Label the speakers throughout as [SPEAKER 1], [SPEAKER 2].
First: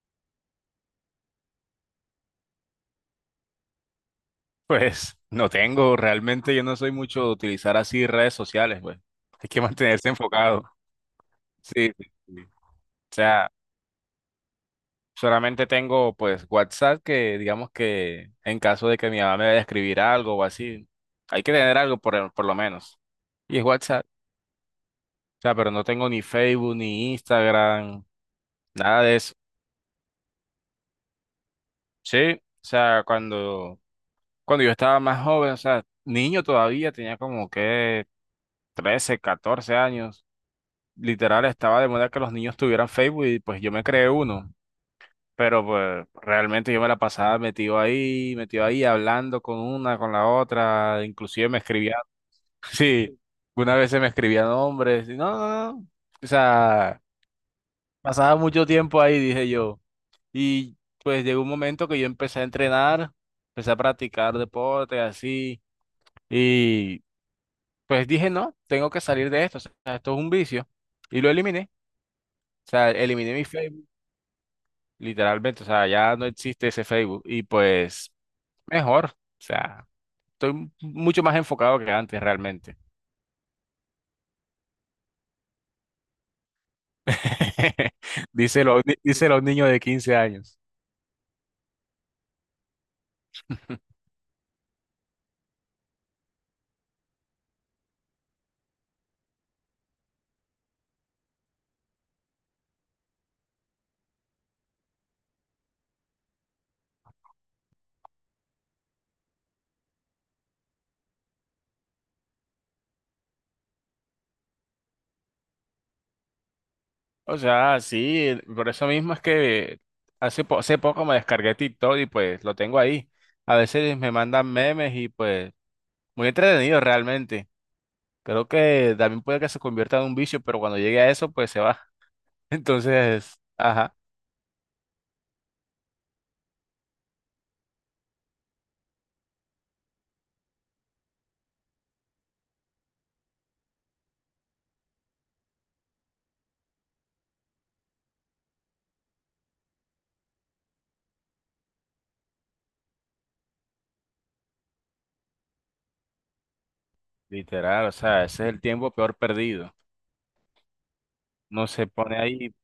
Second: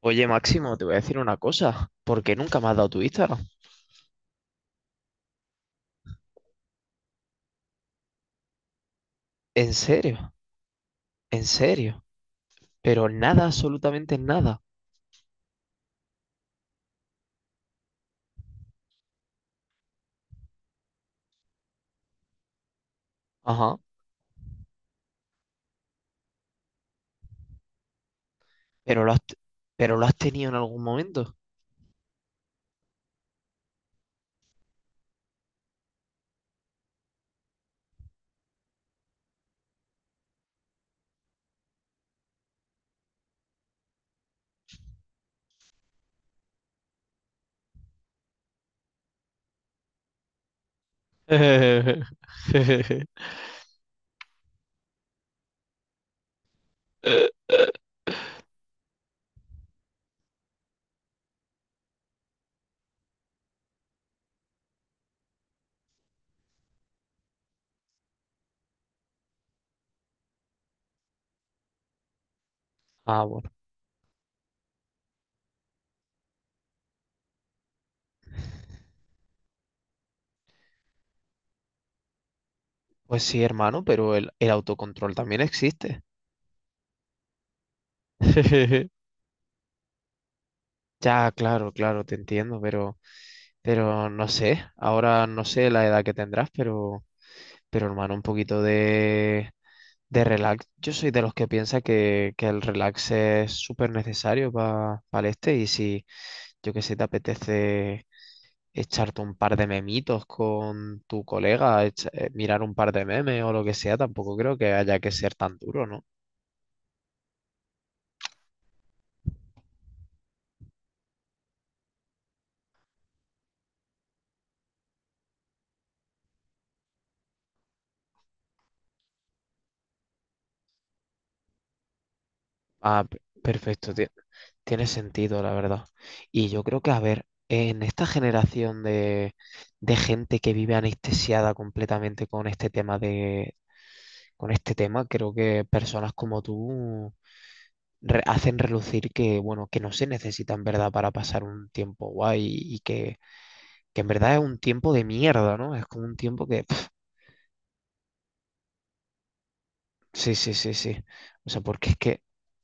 [SPEAKER 1] Oye, Máximo, te voy a decir una cosa. ¿Por qué nunca me has dado tu Instagram?
[SPEAKER 2] Pues no tengo, realmente yo no soy mucho de utilizar así redes sociales, pues. Hay que
[SPEAKER 1] En
[SPEAKER 2] mantenerse
[SPEAKER 1] serio,
[SPEAKER 2] enfocado.
[SPEAKER 1] en
[SPEAKER 2] Sí,
[SPEAKER 1] serio.
[SPEAKER 2] sí, sí. O
[SPEAKER 1] Pero nada,
[SPEAKER 2] sea,
[SPEAKER 1] absolutamente nada.
[SPEAKER 2] solamente tengo pues WhatsApp que digamos que en caso de que mi mamá me vaya a escribir algo o así, hay que tener algo por lo menos. Y es
[SPEAKER 1] Ajá.
[SPEAKER 2] WhatsApp. O sea, pero no tengo ni Facebook, ni Instagram, nada
[SPEAKER 1] Pero lo
[SPEAKER 2] de
[SPEAKER 1] has,
[SPEAKER 2] eso.
[SPEAKER 1] pero lo has tenido en algún momento.
[SPEAKER 2] Sí, o sea, cuando yo estaba más joven, o sea, niño todavía, tenía como que 13 14 años. Literal estaba de moda que los niños tuvieran Facebook y pues yo me creé uno, pero pues realmente yo me la pasaba metido ahí, hablando con una, con la otra, inclusive me escribía, sí, una vez se me escribían nombres, y no, no, no, no. O sea, pasaba mucho tiempo ahí, dije yo, y pues llegó un momento que yo empecé a entrenar, empecé a practicar deporte, así, y pues dije, no, tengo que salir de esto, o sea, esto es un vicio, y lo eliminé. O sea,
[SPEAKER 1] Ah,
[SPEAKER 2] eliminé mi
[SPEAKER 1] bueno.
[SPEAKER 2] Facebook. Literalmente, o sea, ya no existe ese Facebook y pues mejor, o sea, estoy mucho más enfocado que antes realmente.
[SPEAKER 1] Pues sí, hermano, pero el autocontrol también existe.
[SPEAKER 2] dice los, díselo a un niño de 15 años.
[SPEAKER 1] Ya, claro, claro, te entiendo, pero no sé. Ahora no sé la edad que tendrás, pero hermano, un poquito de relax. Yo soy de los que piensa que el relax es súper necesario para el este, y si yo que sé te apetece echarte un par de memitos con tu colega, mirar un par de memes o lo que sea, tampoco creo que haya que ser tan duro, ¿no?
[SPEAKER 2] O sea, sí, por eso mismo es que hace poco me descargué TikTok y pues lo tengo ahí. A veces me mandan memes y pues muy entretenido realmente. Creo que también puede que se convierta en un vicio, pero cuando llegue a eso pues se va.
[SPEAKER 1] Ah,
[SPEAKER 2] Entonces,
[SPEAKER 1] perfecto,
[SPEAKER 2] ajá,
[SPEAKER 1] tiene sentido, la verdad. Y yo creo que, a ver, en esta generación de gente que vive anestesiada completamente con este tema de, con este tema, creo que personas como tú hacen relucir que, bueno, que no se necesita en verdad para pasar un tiempo guay y que en verdad es un tiempo de mierda, ¿no? Es como un tiempo que... pf,
[SPEAKER 2] literal, o sea, ese es el tiempo peor perdido.
[SPEAKER 1] sí, sí, sí, sí. O sea,
[SPEAKER 2] No se
[SPEAKER 1] porque es
[SPEAKER 2] pone
[SPEAKER 1] que
[SPEAKER 2] ahí,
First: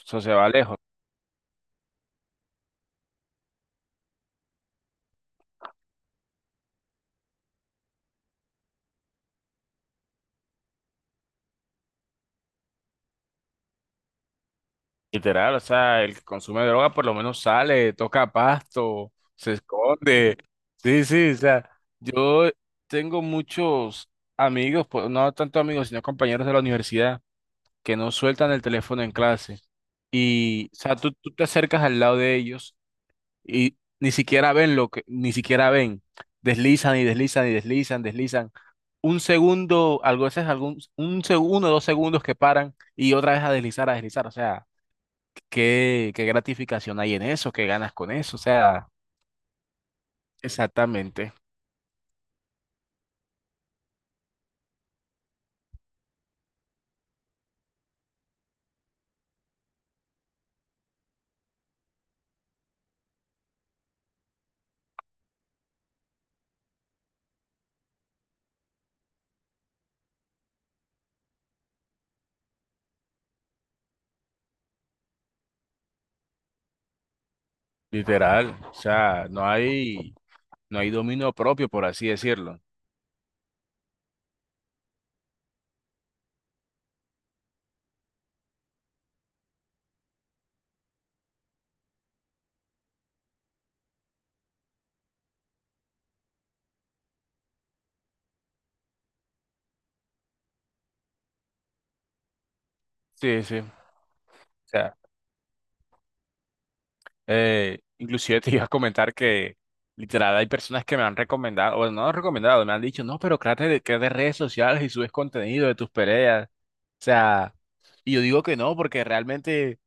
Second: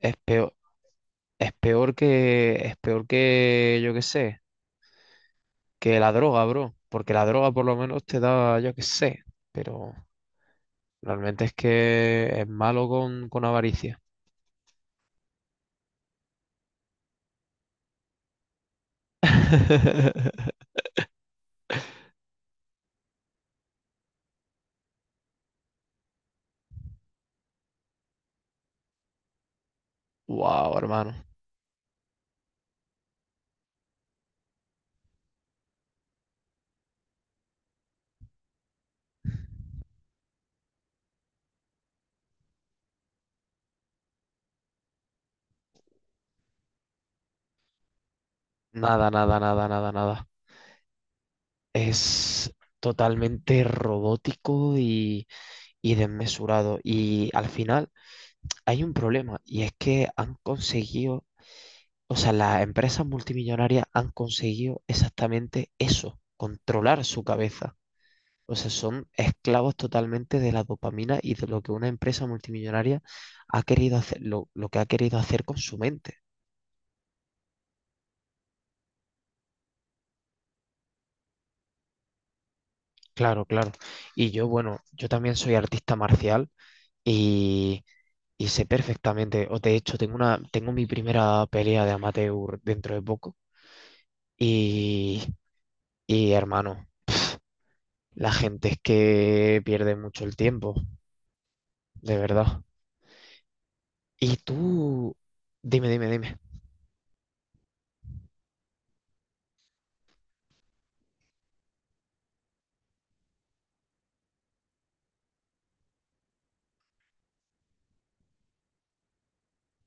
[SPEAKER 1] es
[SPEAKER 2] se va
[SPEAKER 1] peor,
[SPEAKER 2] lejos.
[SPEAKER 1] es peor que, yo qué sé, que la droga, bro. Porque la droga por lo menos te da, yo qué sé, pero realmente es que es malo con avaricia.
[SPEAKER 2] Literal, o sea, el que consume droga por lo menos sale, toca pasto, se esconde. Sí, sí, o sea, yo tengo muchos amigos, pues, no tanto amigos, sino compañeros de la universidad que no sueltan el teléfono en clase. Y,
[SPEAKER 1] Wow,
[SPEAKER 2] o sea, tú,
[SPEAKER 1] hermano.
[SPEAKER 2] tú te acercas al lado de ellos y ni siquiera ven lo que, ni siquiera ven. Deslizan y deslizan y deslizan, deslizan. Un segundo, un segundo, dos segundos que paran y otra vez a deslizar, a deslizar. O sea, qué, qué gratificación hay en eso, qué ganas con eso. O sea,
[SPEAKER 1] Nada, nada, nada, nada, nada.
[SPEAKER 2] exactamente,
[SPEAKER 1] Es totalmente robótico y desmesurado. Y al final hay un problema, y es que han conseguido, o sea, las empresas multimillonarias han conseguido exactamente eso, controlar su cabeza. O sea, son esclavos totalmente de la dopamina y de lo que una empresa multimillonaria ha querido hacer, lo que ha querido hacer con su mente.
[SPEAKER 2] literal. O sea, no hay dominio propio, por así decirlo.
[SPEAKER 1] Claro, claro. Y yo, bueno, yo también soy artista marcial, y Y sé perfectamente, o de hecho tengo una, tengo mi primera pelea de amateur dentro de poco. Y, y hermano, la gente es que pierde mucho el tiempo, de verdad.
[SPEAKER 2] Sí, sí. O
[SPEAKER 1] Y
[SPEAKER 2] sea,
[SPEAKER 1] tú, dime, dime, dime.
[SPEAKER 2] eh, inclusive te iba a comentar que literal hay personas que me han recomendado, o no han recomendado, me han dicho, no, pero créate redes sociales y subes contenido de tus peleas. O sea, y yo digo que no, porque realmente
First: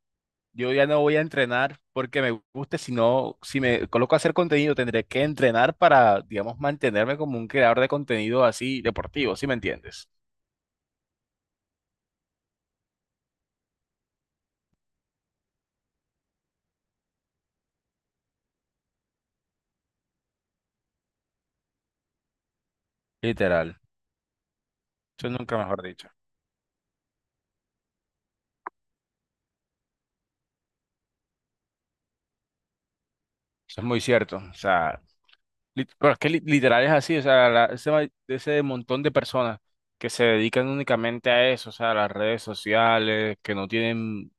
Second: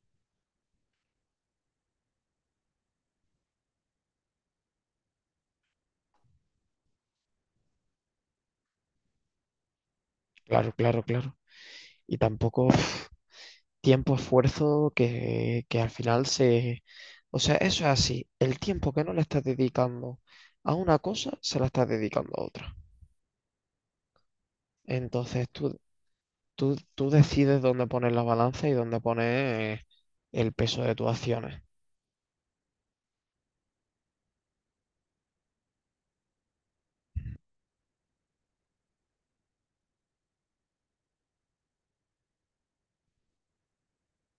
[SPEAKER 2] yo ya no voy a entrenar porque me guste, sino si me coloco a hacer contenido tendré que entrenar para, digamos, mantenerme como un creador de contenido así deportivo, ¿sí me entiendes?
[SPEAKER 1] Claro, claro, claro. Y tampoco pf, tiempo, esfuerzo que al final se... O sea, eso es así. El tiempo que no le estás dedicando a una cosa, se la estás dedicando a otra.
[SPEAKER 2] Literal. Eso
[SPEAKER 1] Entonces
[SPEAKER 2] nunca
[SPEAKER 1] tú,
[SPEAKER 2] mejor dicho.
[SPEAKER 1] Tú decides dónde poner la balanza y dónde poner el peso de tus acciones.
[SPEAKER 2] Eso es muy cierto. O sea, pero es que literal es así, o sea, ese montón de personas que se dedican únicamente a eso, o sea, a las redes sociales, que no tienen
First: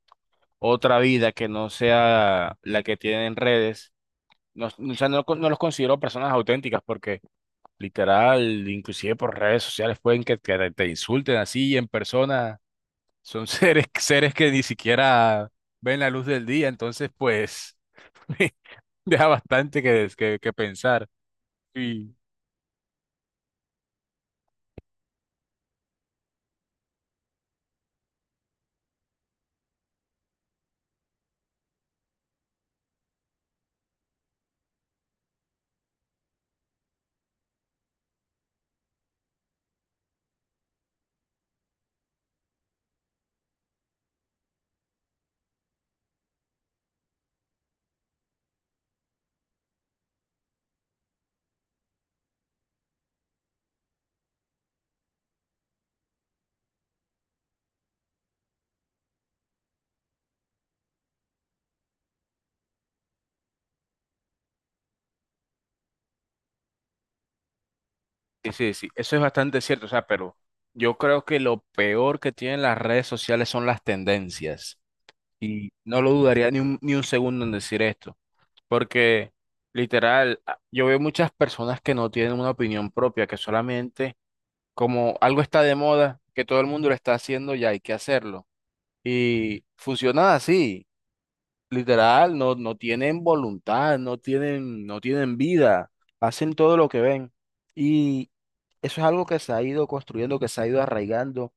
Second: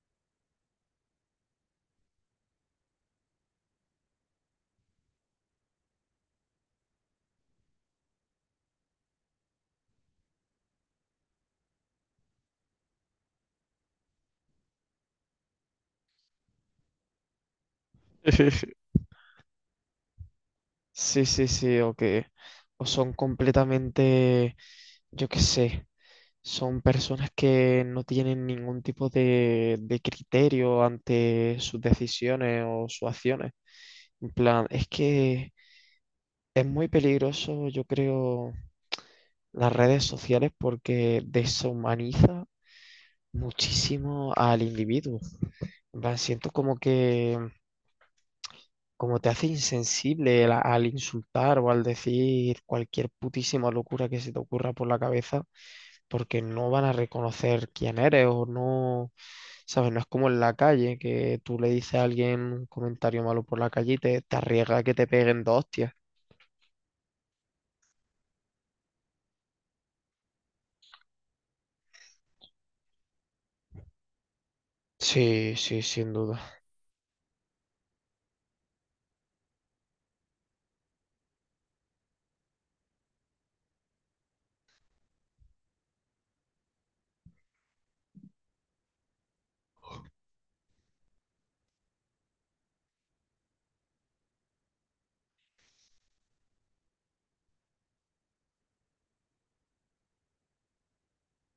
[SPEAKER 2] otra vida que no sea la que tienen en redes, no, o sea, no, no los considero personas auténticas porque literal, inclusive por redes sociales pueden que te insulten así y en persona, son seres que ni siquiera ven la luz del día, entonces pues deja bastante que pensar.
[SPEAKER 1] Sí, sí, sí, o
[SPEAKER 2] Sí.
[SPEAKER 1] que o son completamente, yo qué sé, son personas que no tienen ningún tipo de criterio ante sus decisiones o sus acciones. En plan, es que es muy peligroso, yo creo, las redes sociales, porque deshumaniza muchísimo al individuo. En plan, siento como que como te hace insensible al, al insultar o al decir cualquier putísima locura que se te ocurra por la cabeza, porque no van a reconocer quién eres o no, ¿sabes? No es como en la calle, que tú le dices a alguien un comentario malo por la calle y te arriesga a que te peguen dos hostias.
[SPEAKER 2] Sí, sí, sí, eso es bastante cierto, o sea, pero yo creo que lo peor que tienen las redes sociales son las tendencias.
[SPEAKER 1] Sí,
[SPEAKER 2] Y
[SPEAKER 1] sí,
[SPEAKER 2] no lo
[SPEAKER 1] sin duda.
[SPEAKER 2] dudaría ni un, ni un segundo en decir esto, porque literal, yo veo muchas personas que no tienen una opinión propia, que solamente como algo está de moda, que todo el mundo lo está haciendo, ya hay que hacerlo. Y funciona así. Literal, no, no tienen voluntad, no tienen, no tienen vida, hacen todo lo que ven. Y eso es algo que se ha ido construyendo, que se ha ido arraigando,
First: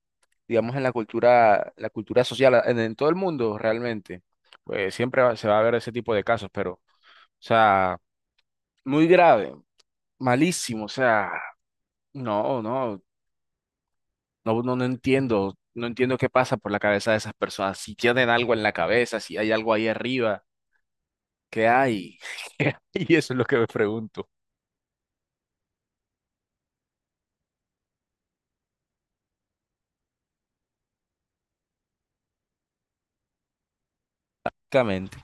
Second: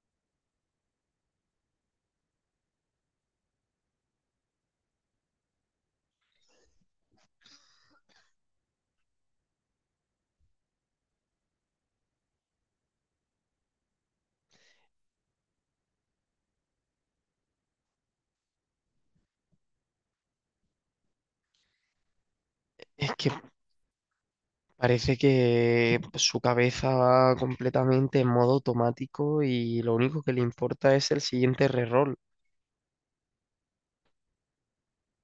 [SPEAKER 2] digamos, en la cultura social, en todo el mundo realmente. Pues se va a ver ese tipo de casos, pero, o sea, muy grave, malísimo, o sea, no, no, no, no, no entiendo, qué pasa por la cabeza de esas personas, si tienen algo en la cabeza, si hay algo ahí arriba. ¿Qué hay? ¿Qué hay?
[SPEAKER 1] Es
[SPEAKER 2] Y
[SPEAKER 1] que
[SPEAKER 2] eso es lo que me pregunto.
[SPEAKER 1] parece que su cabeza va completamente en modo automático y lo único que le importa es el siguiente reroll.
[SPEAKER 2] Exactamente.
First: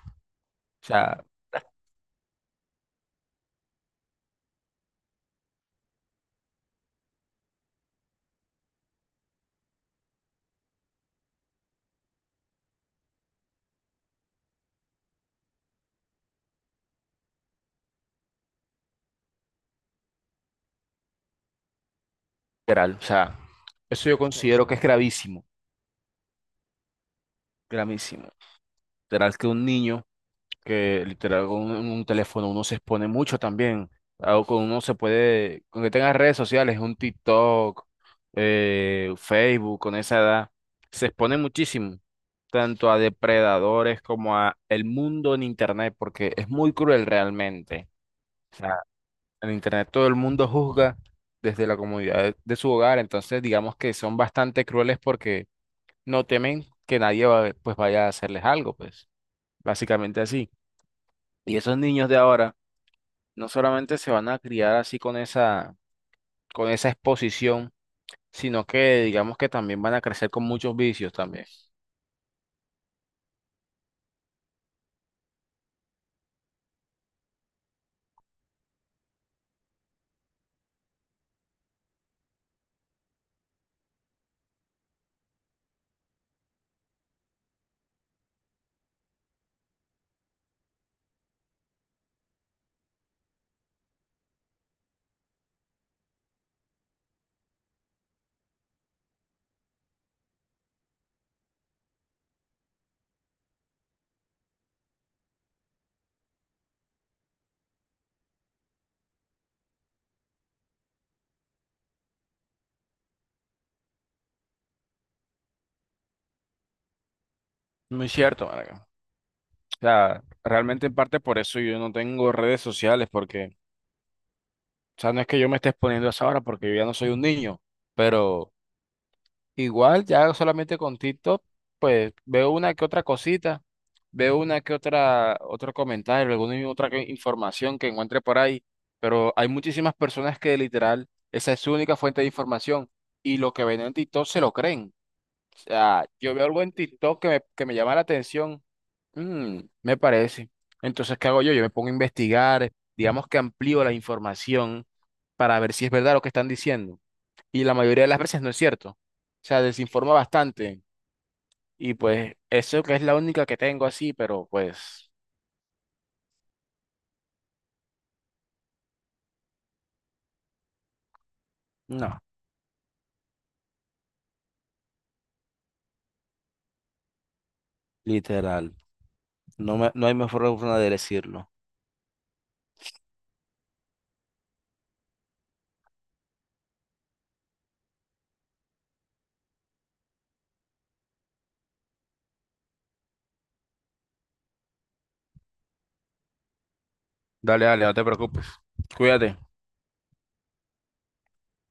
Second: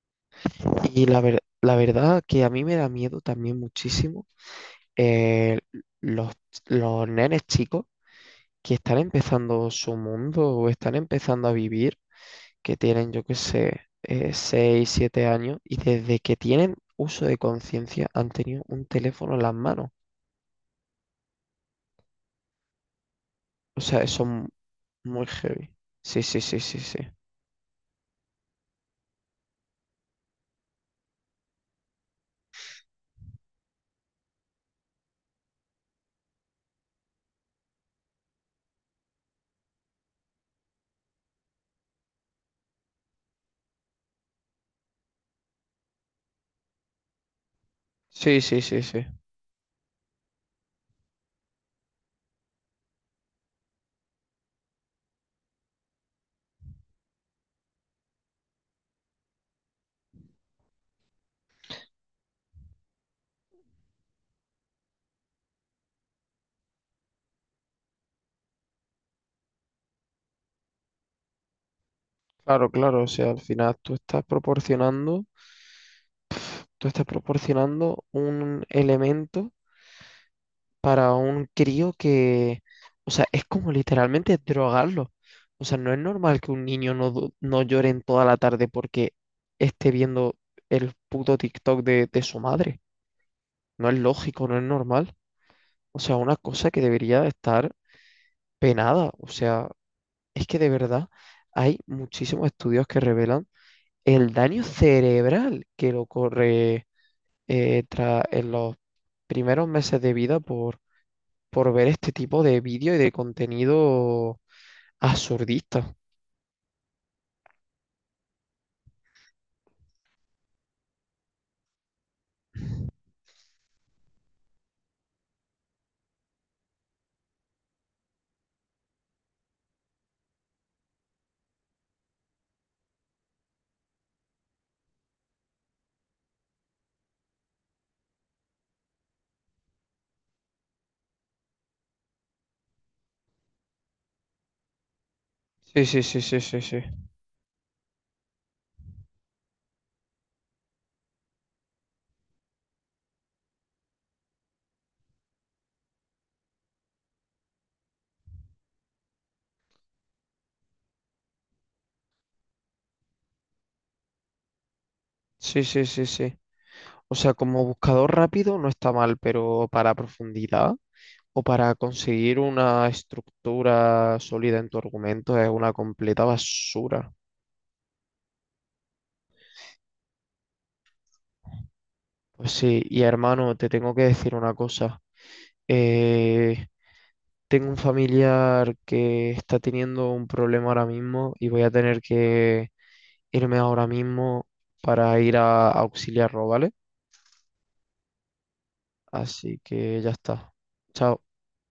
[SPEAKER 2] O
[SPEAKER 1] Y
[SPEAKER 2] sea,
[SPEAKER 1] la verdad que a mí me da miedo también muchísimo eh, los, los nenes chicos que están empezando su mundo o están empezando a vivir, que tienen, yo qué sé, 6 7 años, y desde que tienen uso de conciencia han tenido un teléfono en las manos.
[SPEAKER 2] literal, o sea,
[SPEAKER 1] O sea,
[SPEAKER 2] eso yo
[SPEAKER 1] eso
[SPEAKER 2] considero
[SPEAKER 1] es
[SPEAKER 2] que es
[SPEAKER 1] muy heavy. Sí, sí, sí, sí, sí.
[SPEAKER 2] gravísimo. Literal que un niño que literal con un teléfono uno se expone mucho también. O con uno se puede, con que tenga redes sociales, un TikTok, Facebook, con esa edad, se expone muchísimo, tanto a depredadores como a el mundo en internet, porque es muy cruel realmente.
[SPEAKER 1] Sí, sí, sí, sí.
[SPEAKER 2] En internet todo el mundo juzga desde la comodidad de su hogar, entonces digamos que son bastante crueles porque no temen que nadie va- pues vaya a hacerles algo, pues básicamente así. Y esos niños de ahora no solamente se van a criar así con con esa exposición, sino que digamos que también van a crecer con muchos vicios también.
[SPEAKER 1] Claro, claro. O sea, al final tú estás proporcionando un elemento para un crío que, o sea, es como literalmente drogarlo. O sea, no es normal que un niño no, no llore en toda la tarde porque esté viendo el puto TikTok de su madre. No es lógico, no es normal. O sea, una cosa que debería estar penada. O sea, es que de verdad hay muchísimos estudios que revelan el daño cerebral que le ocurre en los primeros meses de vida por ver este tipo de vídeo y de contenido absurdista.
[SPEAKER 2] Muy cierto, marica. O sea, realmente en parte por eso yo no tengo redes sociales, porque, o sea, no es que yo me esté exponiendo a esa hora porque yo ya no soy un niño, pero igual, ya solamente con TikTok, pues veo una que otra cosita, veo una que otro comentario, alguna información que encuentre por ahí, pero hay muchísimas personas que literal, esa es su única fuente de información y lo que ven en TikTok se lo creen. O
[SPEAKER 1] Sí, sí,
[SPEAKER 2] sea,
[SPEAKER 1] sí,
[SPEAKER 2] yo
[SPEAKER 1] sí,
[SPEAKER 2] veo
[SPEAKER 1] sí,
[SPEAKER 2] algo en
[SPEAKER 1] sí.
[SPEAKER 2] TikTok que me llama la atención, mm, me parece. Entonces, ¿qué hago yo? Yo me pongo a investigar, digamos que amplío la información para ver si es verdad lo que están diciendo y la mayoría de las veces no es cierto. O sea, desinforma bastante y pues eso que es la única que tengo así, pero pues
[SPEAKER 1] Sí, sí, sí, sí. O sea, como buscador rápido no está mal, pero para profundidad o para
[SPEAKER 2] no.
[SPEAKER 1] conseguir una estructura sólida en tu argumento es una completa basura.
[SPEAKER 2] Literal. No me, no hay mejor forma de decirlo.
[SPEAKER 1] Pues sí, y hermano, te tengo que decir una cosa. Eh, tengo un familiar que está teniendo un problema ahora mismo y voy a tener que... irme ahora mismo para ir a auxiliarlo, ¿vale?
[SPEAKER 2] Dale, dale, no te preocupes. Cuídate.
[SPEAKER 1] Así que ya está. Chao.